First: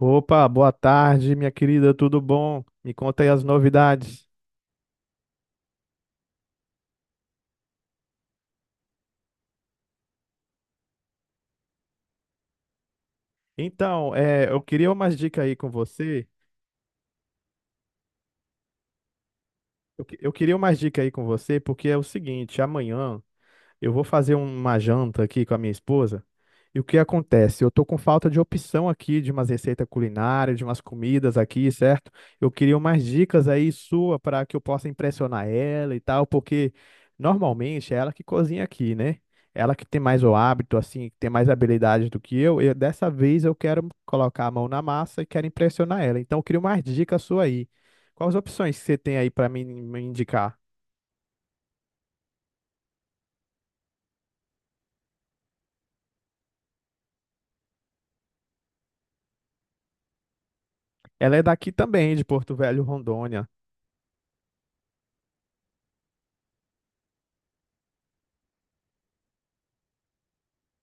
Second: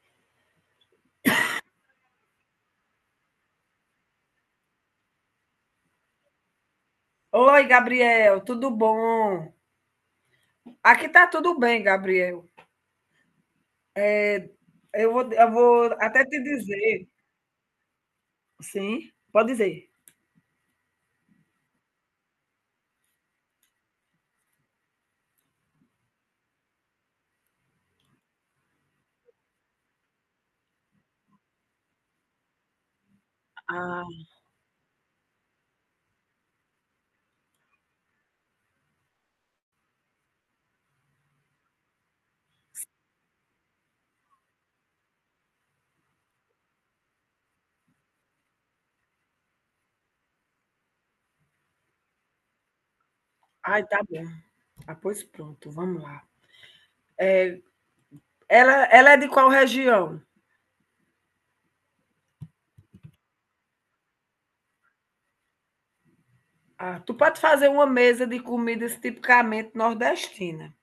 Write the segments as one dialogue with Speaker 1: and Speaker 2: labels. Speaker 1: Opa, boa tarde, minha querida, tudo bom? Me conta aí as novidades.
Speaker 2: Oi, Gabriel, tudo bom? Aqui tá tudo bem, Gabriel.
Speaker 1: Eu queria
Speaker 2: Eu
Speaker 1: umas
Speaker 2: vou,
Speaker 1: dicas
Speaker 2: eu
Speaker 1: aí com
Speaker 2: vou até
Speaker 1: você.
Speaker 2: te dizer. Sim, pode dizer.
Speaker 1: Eu queria umas dicas aí com você, porque é o seguinte, amanhã eu vou fazer uma janta aqui com a minha esposa. E o que acontece? Eu tô com falta de opção aqui, de umas receitas culinárias, de umas comidas aqui, certo? Eu queria umas dicas aí
Speaker 2: Ah,
Speaker 1: sua para que eu possa impressionar ela e tal, porque normalmente é ela que cozinha aqui, né? Ela que tem mais o hábito, assim, que tem mais habilidade do que eu. E dessa vez eu quero colocar a mão na massa e quero impressionar ela. Então eu queria umas dicas sua aí. Quais opções que você tem aí para me indicar?
Speaker 2: ai, tá bom. Ah, pois pronto, vamos lá. Ela é de qual região?
Speaker 1: Ela é daqui também, de Porto Velho, Rondônia.
Speaker 2: Ah, tu pode fazer uma mesa de comidas tipicamente nordestina.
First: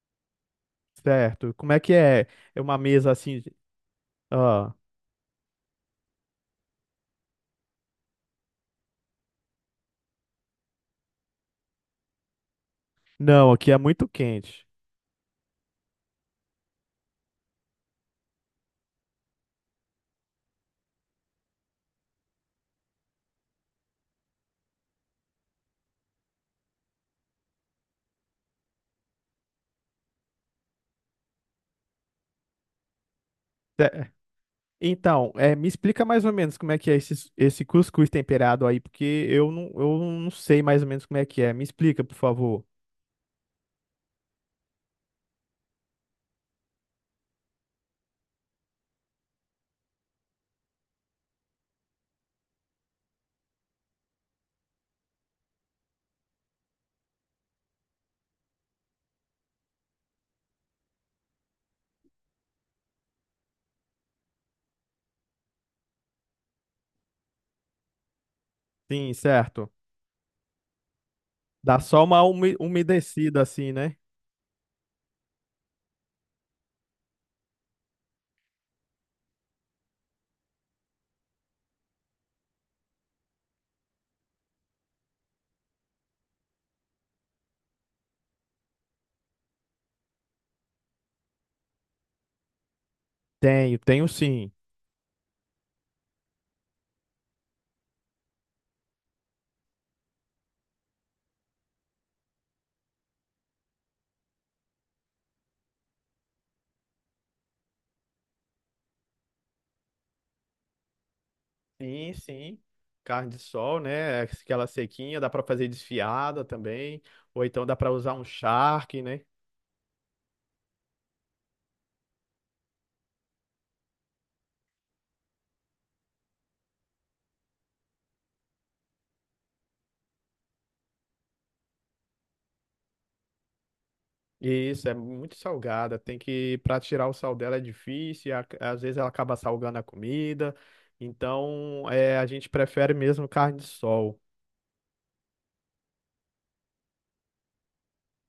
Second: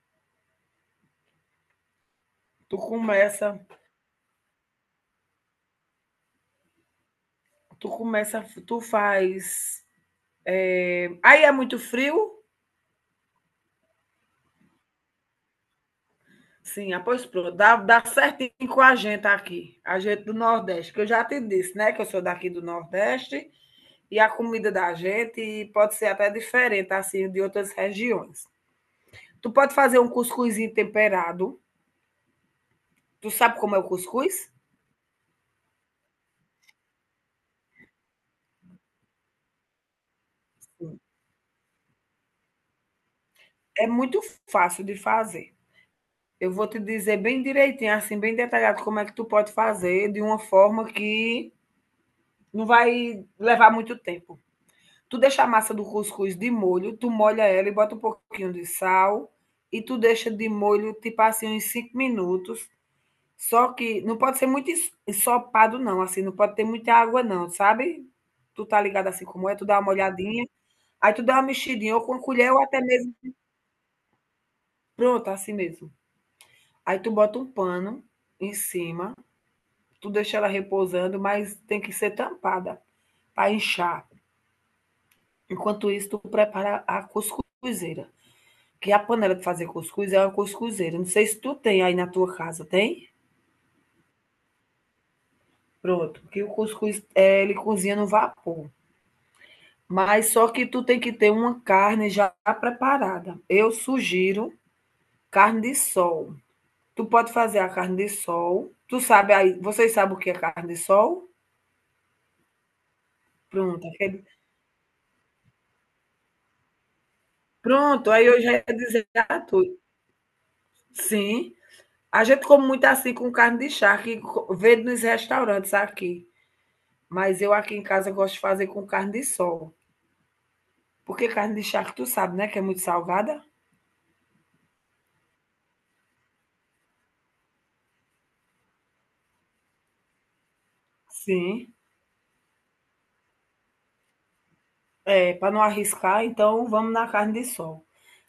Speaker 1: Certo. Como é que é? É uma
Speaker 2: Tu
Speaker 1: mesa assim.
Speaker 2: começa,
Speaker 1: Ah,
Speaker 2: tu começa, tu faz. Aí é muito frio?
Speaker 1: não, aqui é muito quente.
Speaker 2: Sim, ah, pois pronto, dá certinho com a gente aqui, a gente do Nordeste, que eu já te disse, né, que eu sou daqui do Nordeste. E a comida da gente pode ser até diferente assim de outras regiões. Tu pode fazer um cuscuzinho temperado. Tu sabe como é o
Speaker 1: Ce-
Speaker 2: cuscuz?
Speaker 1: Então, me explica mais ou menos como é que é esse cuscuz temperado aí, porque eu não sei mais ou menos como é que é. Me explica, por favor.
Speaker 2: É muito fácil de fazer. Eu vou te dizer bem direitinho, assim, bem detalhado como é que tu pode fazer de uma forma que não vai levar muito tempo. Tu deixa a massa do cuscuz de molho, tu molha ela e bota um pouquinho de sal, e tu deixa de molho tipo assim uns 5 minutos. Só que não pode ser muito ensopado não, assim, não pode ter muita água não, sabe. Tu tá ligado
Speaker 1: Sim,
Speaker 2: assim como é, tu
Speaker 1: certo.
Speaker 2: dá uma olhadinha, aí tu dá uma
Speaker 1: Dá
Speaker 2: mexidinha ou
Speaker 1: só
Speaker 2: com a
Speaker 1: uma
Speaker 2: colher ou até mesmo,
Speaker 1: umedecida assim, né?
Speaker 2: pronto, assim mesmo. Aí tu bota um pano em cima, tu deixa ela repousando, mas tem que ser tampada para inchar. Enquanto isso, tu prepara a cuscuzeira, que a panela de fazer cuscuz é uma cuscuzeira, não sei se tu tem aí na tua casa, tem?
Speaker 1: Tenho, tenho sim.
Speaker 2: Pronto, que o cuscuz, ele cozinha no vapor. Mas só que tu tem que ter uma carne já preparada. Eu sugiro carne de sol. Tu pode fazer a carne de sol. Tu sabe aí, vocês sabem o que é carne de sol?
Speaker 1: Sim, sim. Carne de sol,
Speaker 2: Pronto,
Speaker 1: né? É aquela sequinha, dá para fazer desfiada também, ou então dá para
Speaker 2: pronto,
Speaker 1: usar um
Speaker 2: aí eu já ia
Speaker 1: charque,
Speaker 2: dizer
Speaker 1: né?
Speaker 2: a tu. Sim, a gente come muito assim com carne de charque, vende nos restaurantes aqui. Mas eu aqui em casa gosto de fazer com carne de sol. Porque carne de charque, tu sabe, né, que é muito salgada?
Speaker 1: Isso, é muito salgada. Para tirar o sal dela é difícil, e às vezes ela acaba salgando a comida.
Speaker 2: Sim.
Speaker 1: Então, a gente prefere mesmo carne de sol.
Speaker 2: É, para não arriscar, então vamos na carne de sol.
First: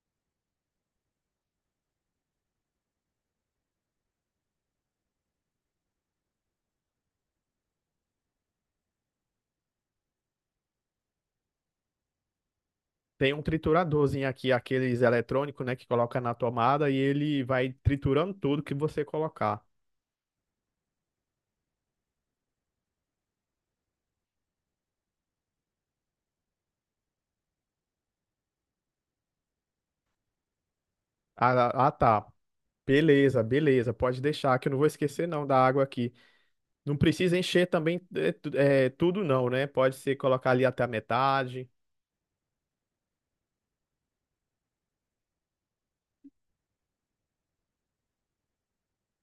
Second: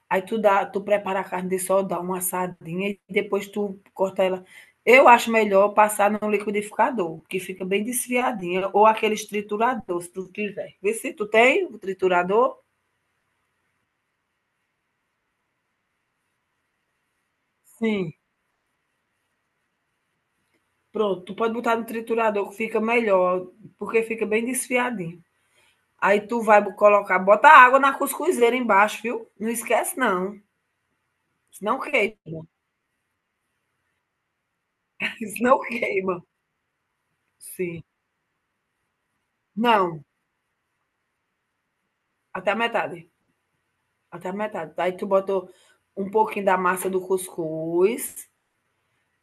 Speaker 2: Aí tu prepara a carne de sol, dá uma assadinha e depois tu corta ela. Eu acho melhor passar no liquidificador, que fica bem desfiadinha, ou aqueles triturador, se tu quiser. Vê se tu tem o triturador.
Speaker 1: Tem um trituradorzinho aqui, aqueles eletrônicos, né, que coloca na tomada e ele vai
Speaker 2: Sim.
Speaker 1: triturando tudo que você colocar.
Speaker 2: Pronto, tu pode botar no triturador que fica melhor, porque fica bem desfiadinho. Aí tu vai colocar, bota água na cuscuzeira embaixo, viu? Não esquece não,
Speaker 1: Ah,
Speaker 2: senão
Speaker 1: ah,
Speaker 2: queima,
Speaker 1: tá. Beleza, beleza, pode deixar que eu não vou esquecer não da
Speaker 2: senão
Speaker 1: água aqui.
Speaker 2: queima.
Speaker 1: Não precisa encher
Speaker 2: Sim.
Speaker 1: também tudo não, né? Pode
Speaker 2: Não,
Speaker 1: ser colocar ali até a metade.
Speaker 2: até a metade. Até a metade. Aí tu botou um pouquinho da massa do cuscuz,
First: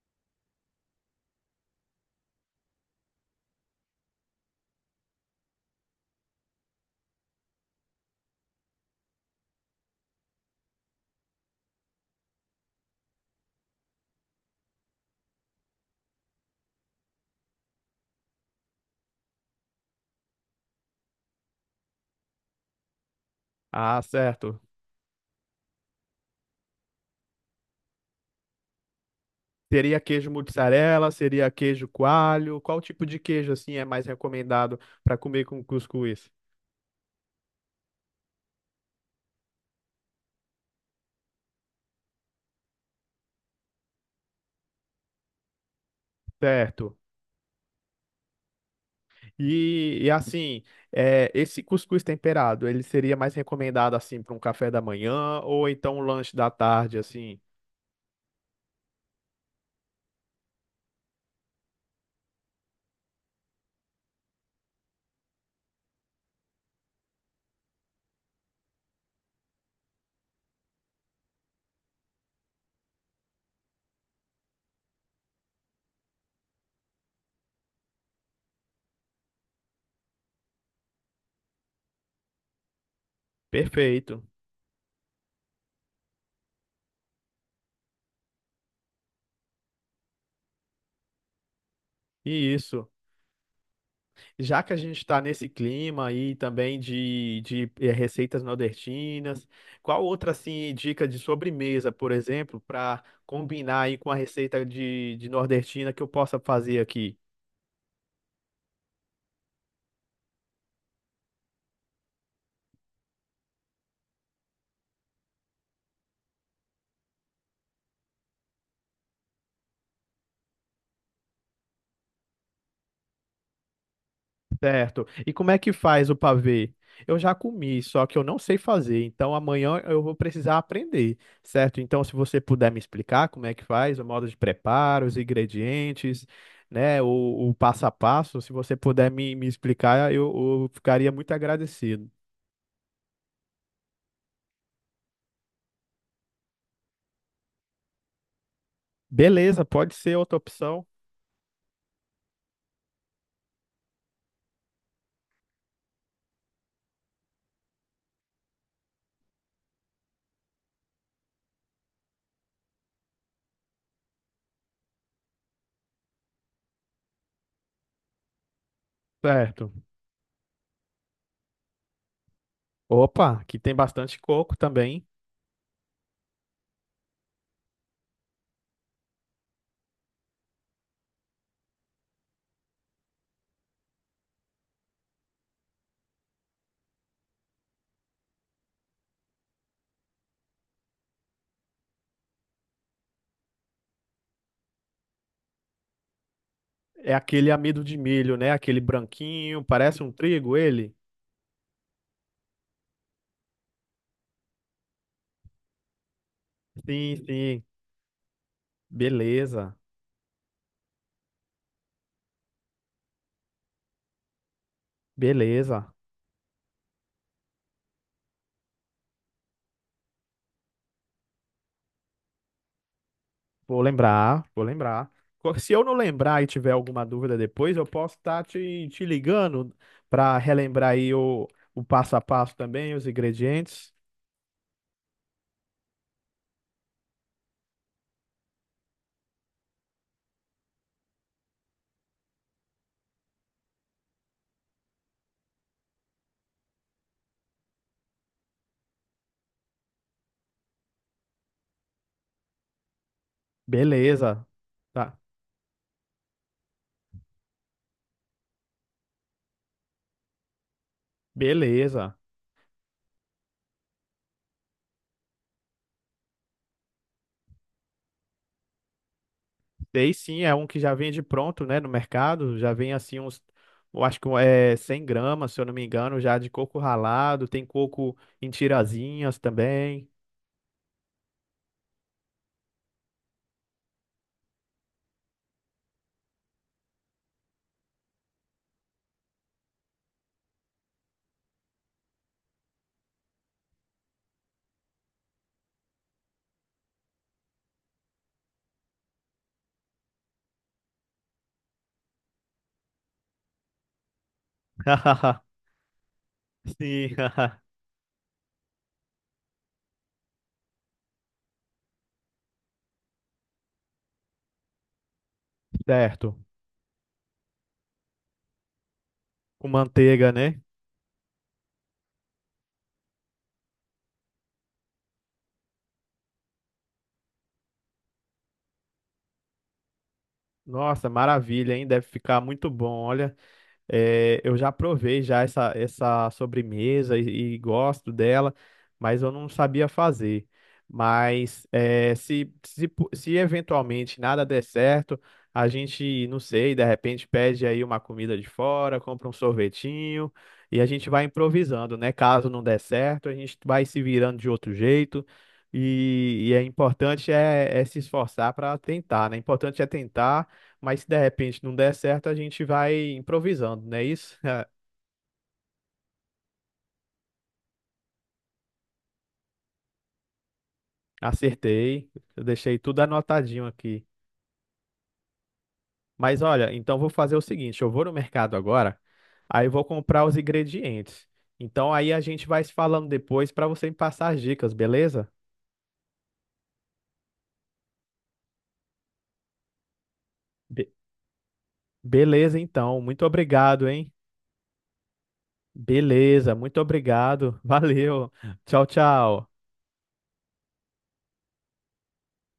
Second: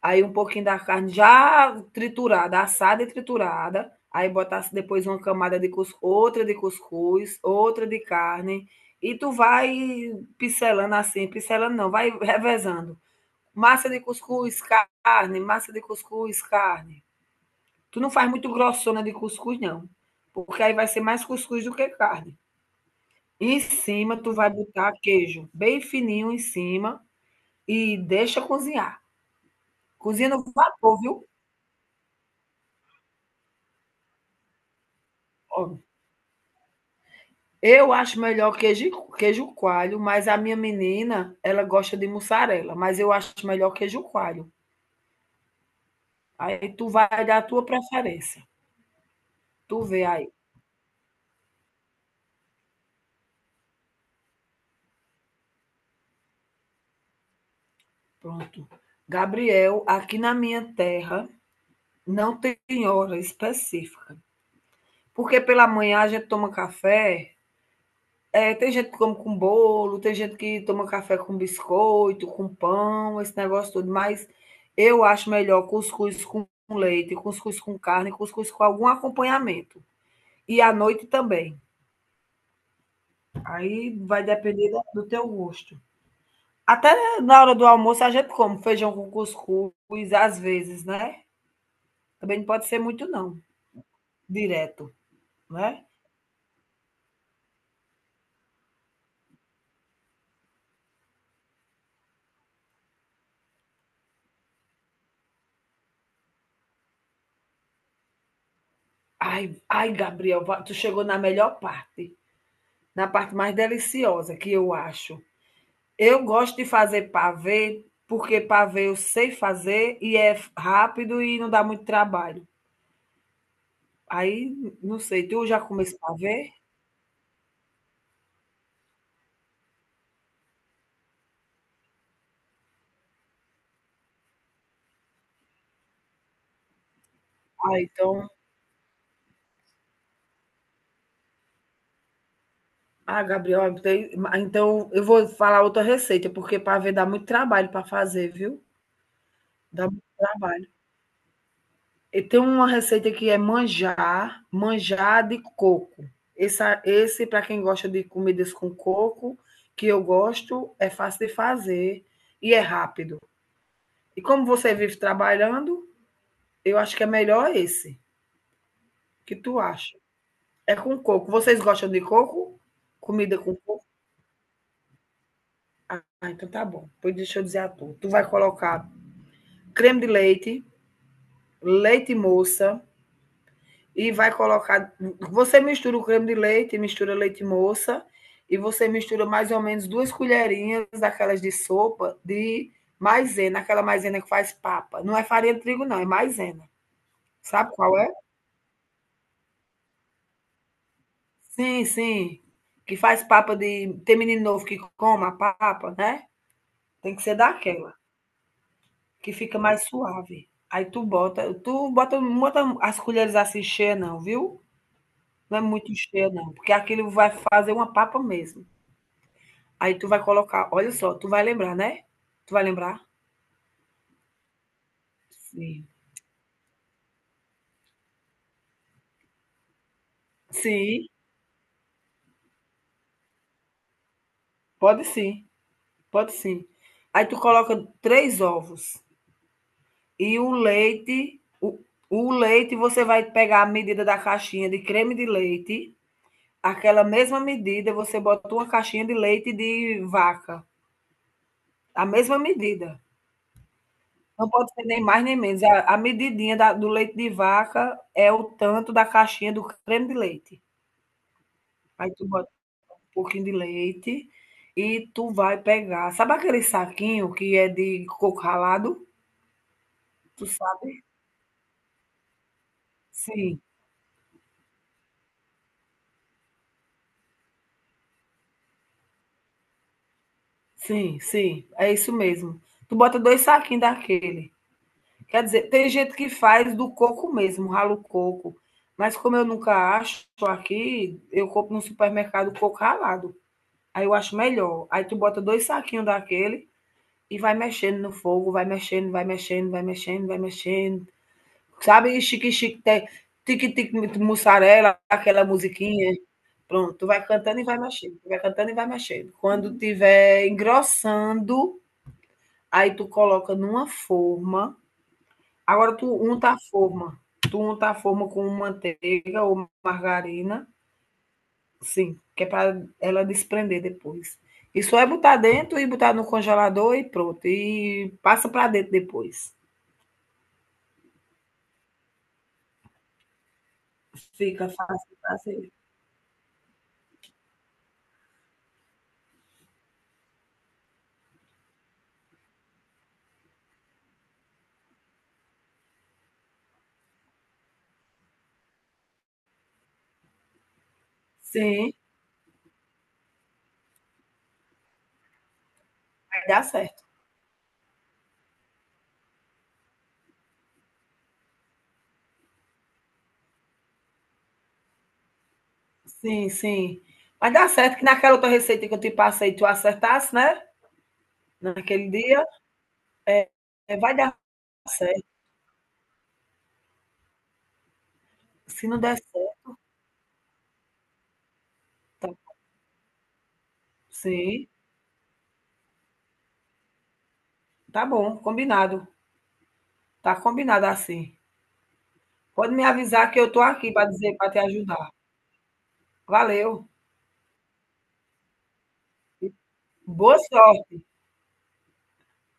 Speaker 2: aí um pouquinho da carne já triturada, assada e triturada. Aí botasse depois uma camada de cuscuz, outra de cuscuz, outra de carne. E tu vai pincelando assim, pincelando não, vai revezando. Massa de cuscuz, carne, massa de cuscuz, carne. Tu não faz muito grossona de cuscuz, não. Porque aí vai ser mais cuscuz do que carne. Em
Speaker 1: Ah,
Speaker 2: cima, tu vai
Speaker 1: certo.
Speaker 2: botar queijo bem fininho em cima. E deixa cozinhar.
Speaker 1: Seria queijo
Speaker 2: Cozinha no vapor,
Speaker 1: mussarela,
Speaker 2: viu?
Speaker 1: seria queijo coalho. Qual tipo de queijo assim é mais recomendado para comer com
Speaker 2: Ó,
Speaker 1: cuscuz?
Speaker 2: eu acho melhor queijo coalho, mas a minha menina, ela gosta de mussarela, mas eu acho melhor queijo coalho. Aí tu
Speaker 1: Certo.
Speaker 2: vai dar a tua preferência. Tu
Speaker 1: E,
Speaker 2: vê
Speaker 1: e
Speaker 2: aí.
Speaker 1: assim, Esse cuscuz temperado, ele seria mais recomendado assim para um café da manhã ou então um lanche da tarde, assim.
Speaker 2: Pronto. Gabriel, aqui na minha terra não tem hora específica. Porque pela manhã a gente toma café. É, tem gente que come com bolo, tem gente que toma café com biscoito, com pão, esse negócio todo, mas eu acho melhor cuscuz com leite, cuscuz com carne, cuscuz com algum acompanhamento. E à noite também. Aí
Speaker 1: Perfeito.
Speaker 2: vai depender do teu gosto. Até na hora do almoço a gente come feijão com cuscuz, às vezes, né? Também não
Speaker 1: E
Speaker 2: pode ser
Speaker 1: isso.
Speaker 2: muito, não,
Speaker 1: Já que a
Speaker 2: direto,
Speaker 1: gente está nesse
Speaker 2: né?
Speaker 1: clima aí também de receitas nordestinas, qual outra assim dica de sobremesa, por exemplo, para combinar aí com a receita de nordestina que eu possa fazer aqui?
Speaker 2: Ai, ai, Gabriel, tu chegou na melhor parte, na parte mais deliciosa que eu acho. Eu gosto de fazer pavê, porque pavê eu sei fazer e é rápido e não dá muito trabalho. Aí, não
Speaker 1: Certo.
Speaker 2: sei,
Speaker 1: E
Speaker 2: tu
Speaker 1: como é
Speaker 2: já
Speaker 1: que
Speaker 2: comesse
Speaker 1: faz o
Speaker 2: pavê?
Speaker 1: pavê? Eu já comi, só que eu não sei fazer, então amanhã eu vou precisar aprender, certo? Então, se você puder me explicar como é que faz, o modo de preparo, os ingredientes, né, o
Speaker 2: Ah,
Speaker 1: passo a
Speaker 2: então
Speaker 1: passo, se você puder me explicar, eu ficaria muito agradecido.
Speaker 2: ah, Gabriel, tem então eu vou falar outra receita, porque pavê dá muito trabalho para fazer, viu.
Speaker 1: Beleza,
Speaker 2: Dá
Speaker 1: pode
Speaker 2: muito
Speaker 1: ser outra
Speaker 2: trabalho.
Speaker 1: opção,
Speaker 2: E tem uma receita que é manjar de coco. Esse para quem gosta de comidas com coco, que eu gosto, é fácil de fazer e é rápido. E como você vive trabalhando, eu acho que é melhor esse. O que tu
Speaker 1: certo?
Speaker 2: acha? É com coco. Vocês gostam de coco?
Speaker 1: Opa,
Speaker 2: Comida com
Speaker 1: aqui tem
Speaker 2: coco?
Speaker 1: bastante coco também.
Speaker 2: Ah, então tá bom. Pois deixa eu dizer a tu. Tu vai colocar creme de leite, leite moça, e vai colocar. Você mistura o creme de leite, mistura leite moça, e você mistura mais ou menos duas colherinhas daquelas de sopa de maisena, aquela maisena que faz papa. Não é farinha de trigo, não, é maisena.
Speaker 1: É aquele
Speaker 2: Sabe
Speaker 1: amido de
Speaker 2: qual é?
Speaker 1: milho, né? Aquele branquinho, parece um trigo ele?
Speaker 2: Sim, sim. Que faz papa de. Tem menino novo que coma a papa, né? Tem
Speaker 1: Sim,
Speaker 2: que ser
Speaker 1: sim.
Speaker 2: daquela, que fica
Speaker 1: Beleza.
Speaker 2: mais suave. Aí tu bota, não bota as colheres assim cheias, não, viu? Não é
Speaker 1: Beleza.
Speaker 2: muito cheia, não, porque aquilo vai fazer uma papa mesmo. Aí tu vai colocar, olha só, tu vai lembrar, né? Tu vai lembrar?
Speaker 1: Vou lembrar, vou lembrar. Se eu
Speaker 2: Sim.
Speaker 1: não lembrar e tiver alguma dúvida depois, eu posso estar te ligando para relembrar
Speaker 2: Sim,
Speaker 1: aí o passo a passo também, os ingredientes.
Speaker 2: pode sim, pode sim. Aí tu coloca 3 ovos. E o leite, o, o leite, você vai pegar a medida da caixinha de creme de leite, aquela mesma medida, você bota uma caixinha de leite de vaca, a mesma medida.
Speaker 1: Beleza.
Speaker 2: Não pode ser nem
Speaker 1: Tá.
Speaker 2: mais nem menos. A medidinha do leite de vaca é o tanto da caixinha do creme de leite. Aí
Speaker 1: Beleza.
Speaker 2: tu bota um pouquinho de leite e tu vai pegar. Sabe aquele saquinho que é de coco ralado?
Speaker 1: Sei sim,
Speaker 2: Tu
Speaker 1: é um que já
Speaker 2: sabe?
Speaker 1: vende pronto, né, no mercado. Já vem assim uns,
Speaker 2: Sim.
Speaker 1: eu acho que é 100 g, se eu não me engano, já de coco ralado. Tem coco em tirazinhas também.
Speaker 2: Sim, sim, é isso mesmo. Tu bota 2 saquinhos daquele. Quer dizer, tem gente que faz do coco mesmo, rala o coco. Mas como eu nunca acho aqui, eu compro no supermercado coco ralado. Aí eu acho melhor. Aí tu bota 2 saquinhos daquele e vai mexendo no fogo, vai mexendo, vai mexendo, vai mexendo, vai mexendo. Sabe, chique-chique, tique-tique, mussarela, aquela musiquinha. Pronto, tu
Speaker 1: Sim,
Speaker 2: vai cantando e vai mexendo, tu vai cantando e vai mexendo. Quando tiver engrossando, aí tu coloca numa forma. Agora tu
Speaker 1: certo.
Speaker 2: unta a forma. Tu unta a forma com manteiga
Speaker 1: Com
Speaker 2: ou
Speaker 1: manteiga, né?
Speaker 2: margarina, sim, que é para ela desprender depois. E só é botar dentro e botar no congelador e pronto. E passa para dentro depois.
Speaker 1: Nossa, maravilha, hein? Deve ficar muito bom. Olha, eu
Speaker 2: Fica
Speaker 1: já
Speaker 2: fácil
Speaker 1: provei já
Speaker 2: fazer.
Speaker 1: essa sobremesa e gosto dela, mas eu não sabia fazer. Mas se eventualmente nada der certo, a gente, não sei, de repente pede aí uma comida de fora, compra um sorvetinho e a gente vai
Speaker 2: Sim,
Speaker 1: improvisando, né? Caso não der certo, a gente vai se virando de outro jeito.
Speaker 2: vai dar certo.
Speaker 1: É se esforçar para tentar, né? Importante é tentar, mas se de repente não der certo, a gente vai improvisando, não é isso?
Speaker 2: Sim, sim. Vai dar certo que naquela outra receita que eu te passei, tu acertasse, né?
Speaker 1: Acertei,
Speaker 2: Naquele
Speaker 1: eu
Speaker 2: dia,
Speaker 1: deixei tudo
Speaker 2: é,
Speaker 1: anotadinho aqui.
Speaker 2: vai dar certo.
Speaker 1: Mas olha, então vou fazer o seguinte: eu vou no mercado
Speaker 2: Se
Speaker 1: agora,
Speaker 2: não der
Speaker 1: aí
Speaker 2: certo,
Speaker 1: eu vou comprar os ingredientes. Então aí a gente vai se falando depois para você me passar as
Speaker 2: sim.
Speaker 1: dicas, beleza?
Speaker 2: Tá bom, combinado. Tá combinado
Speaker 1: Be-
Speaker 2: assim.
Speaker 1: Beleza,
Speaker 2: Pode me
Speaker 1: então. Muito
Speaker 2: avisar que eu tô
Speaker 1: obrigado,
Speaker 2: aqui para
Speaker 1: hein?
Speaker 2: dizer, para te ajudar.
Speaker 1: Beleza, muito
Speaker 2: Valeu.
Speaker 1: obrigado. Valeu. Tchau, tchau.
Speaker 2: Boa sorte.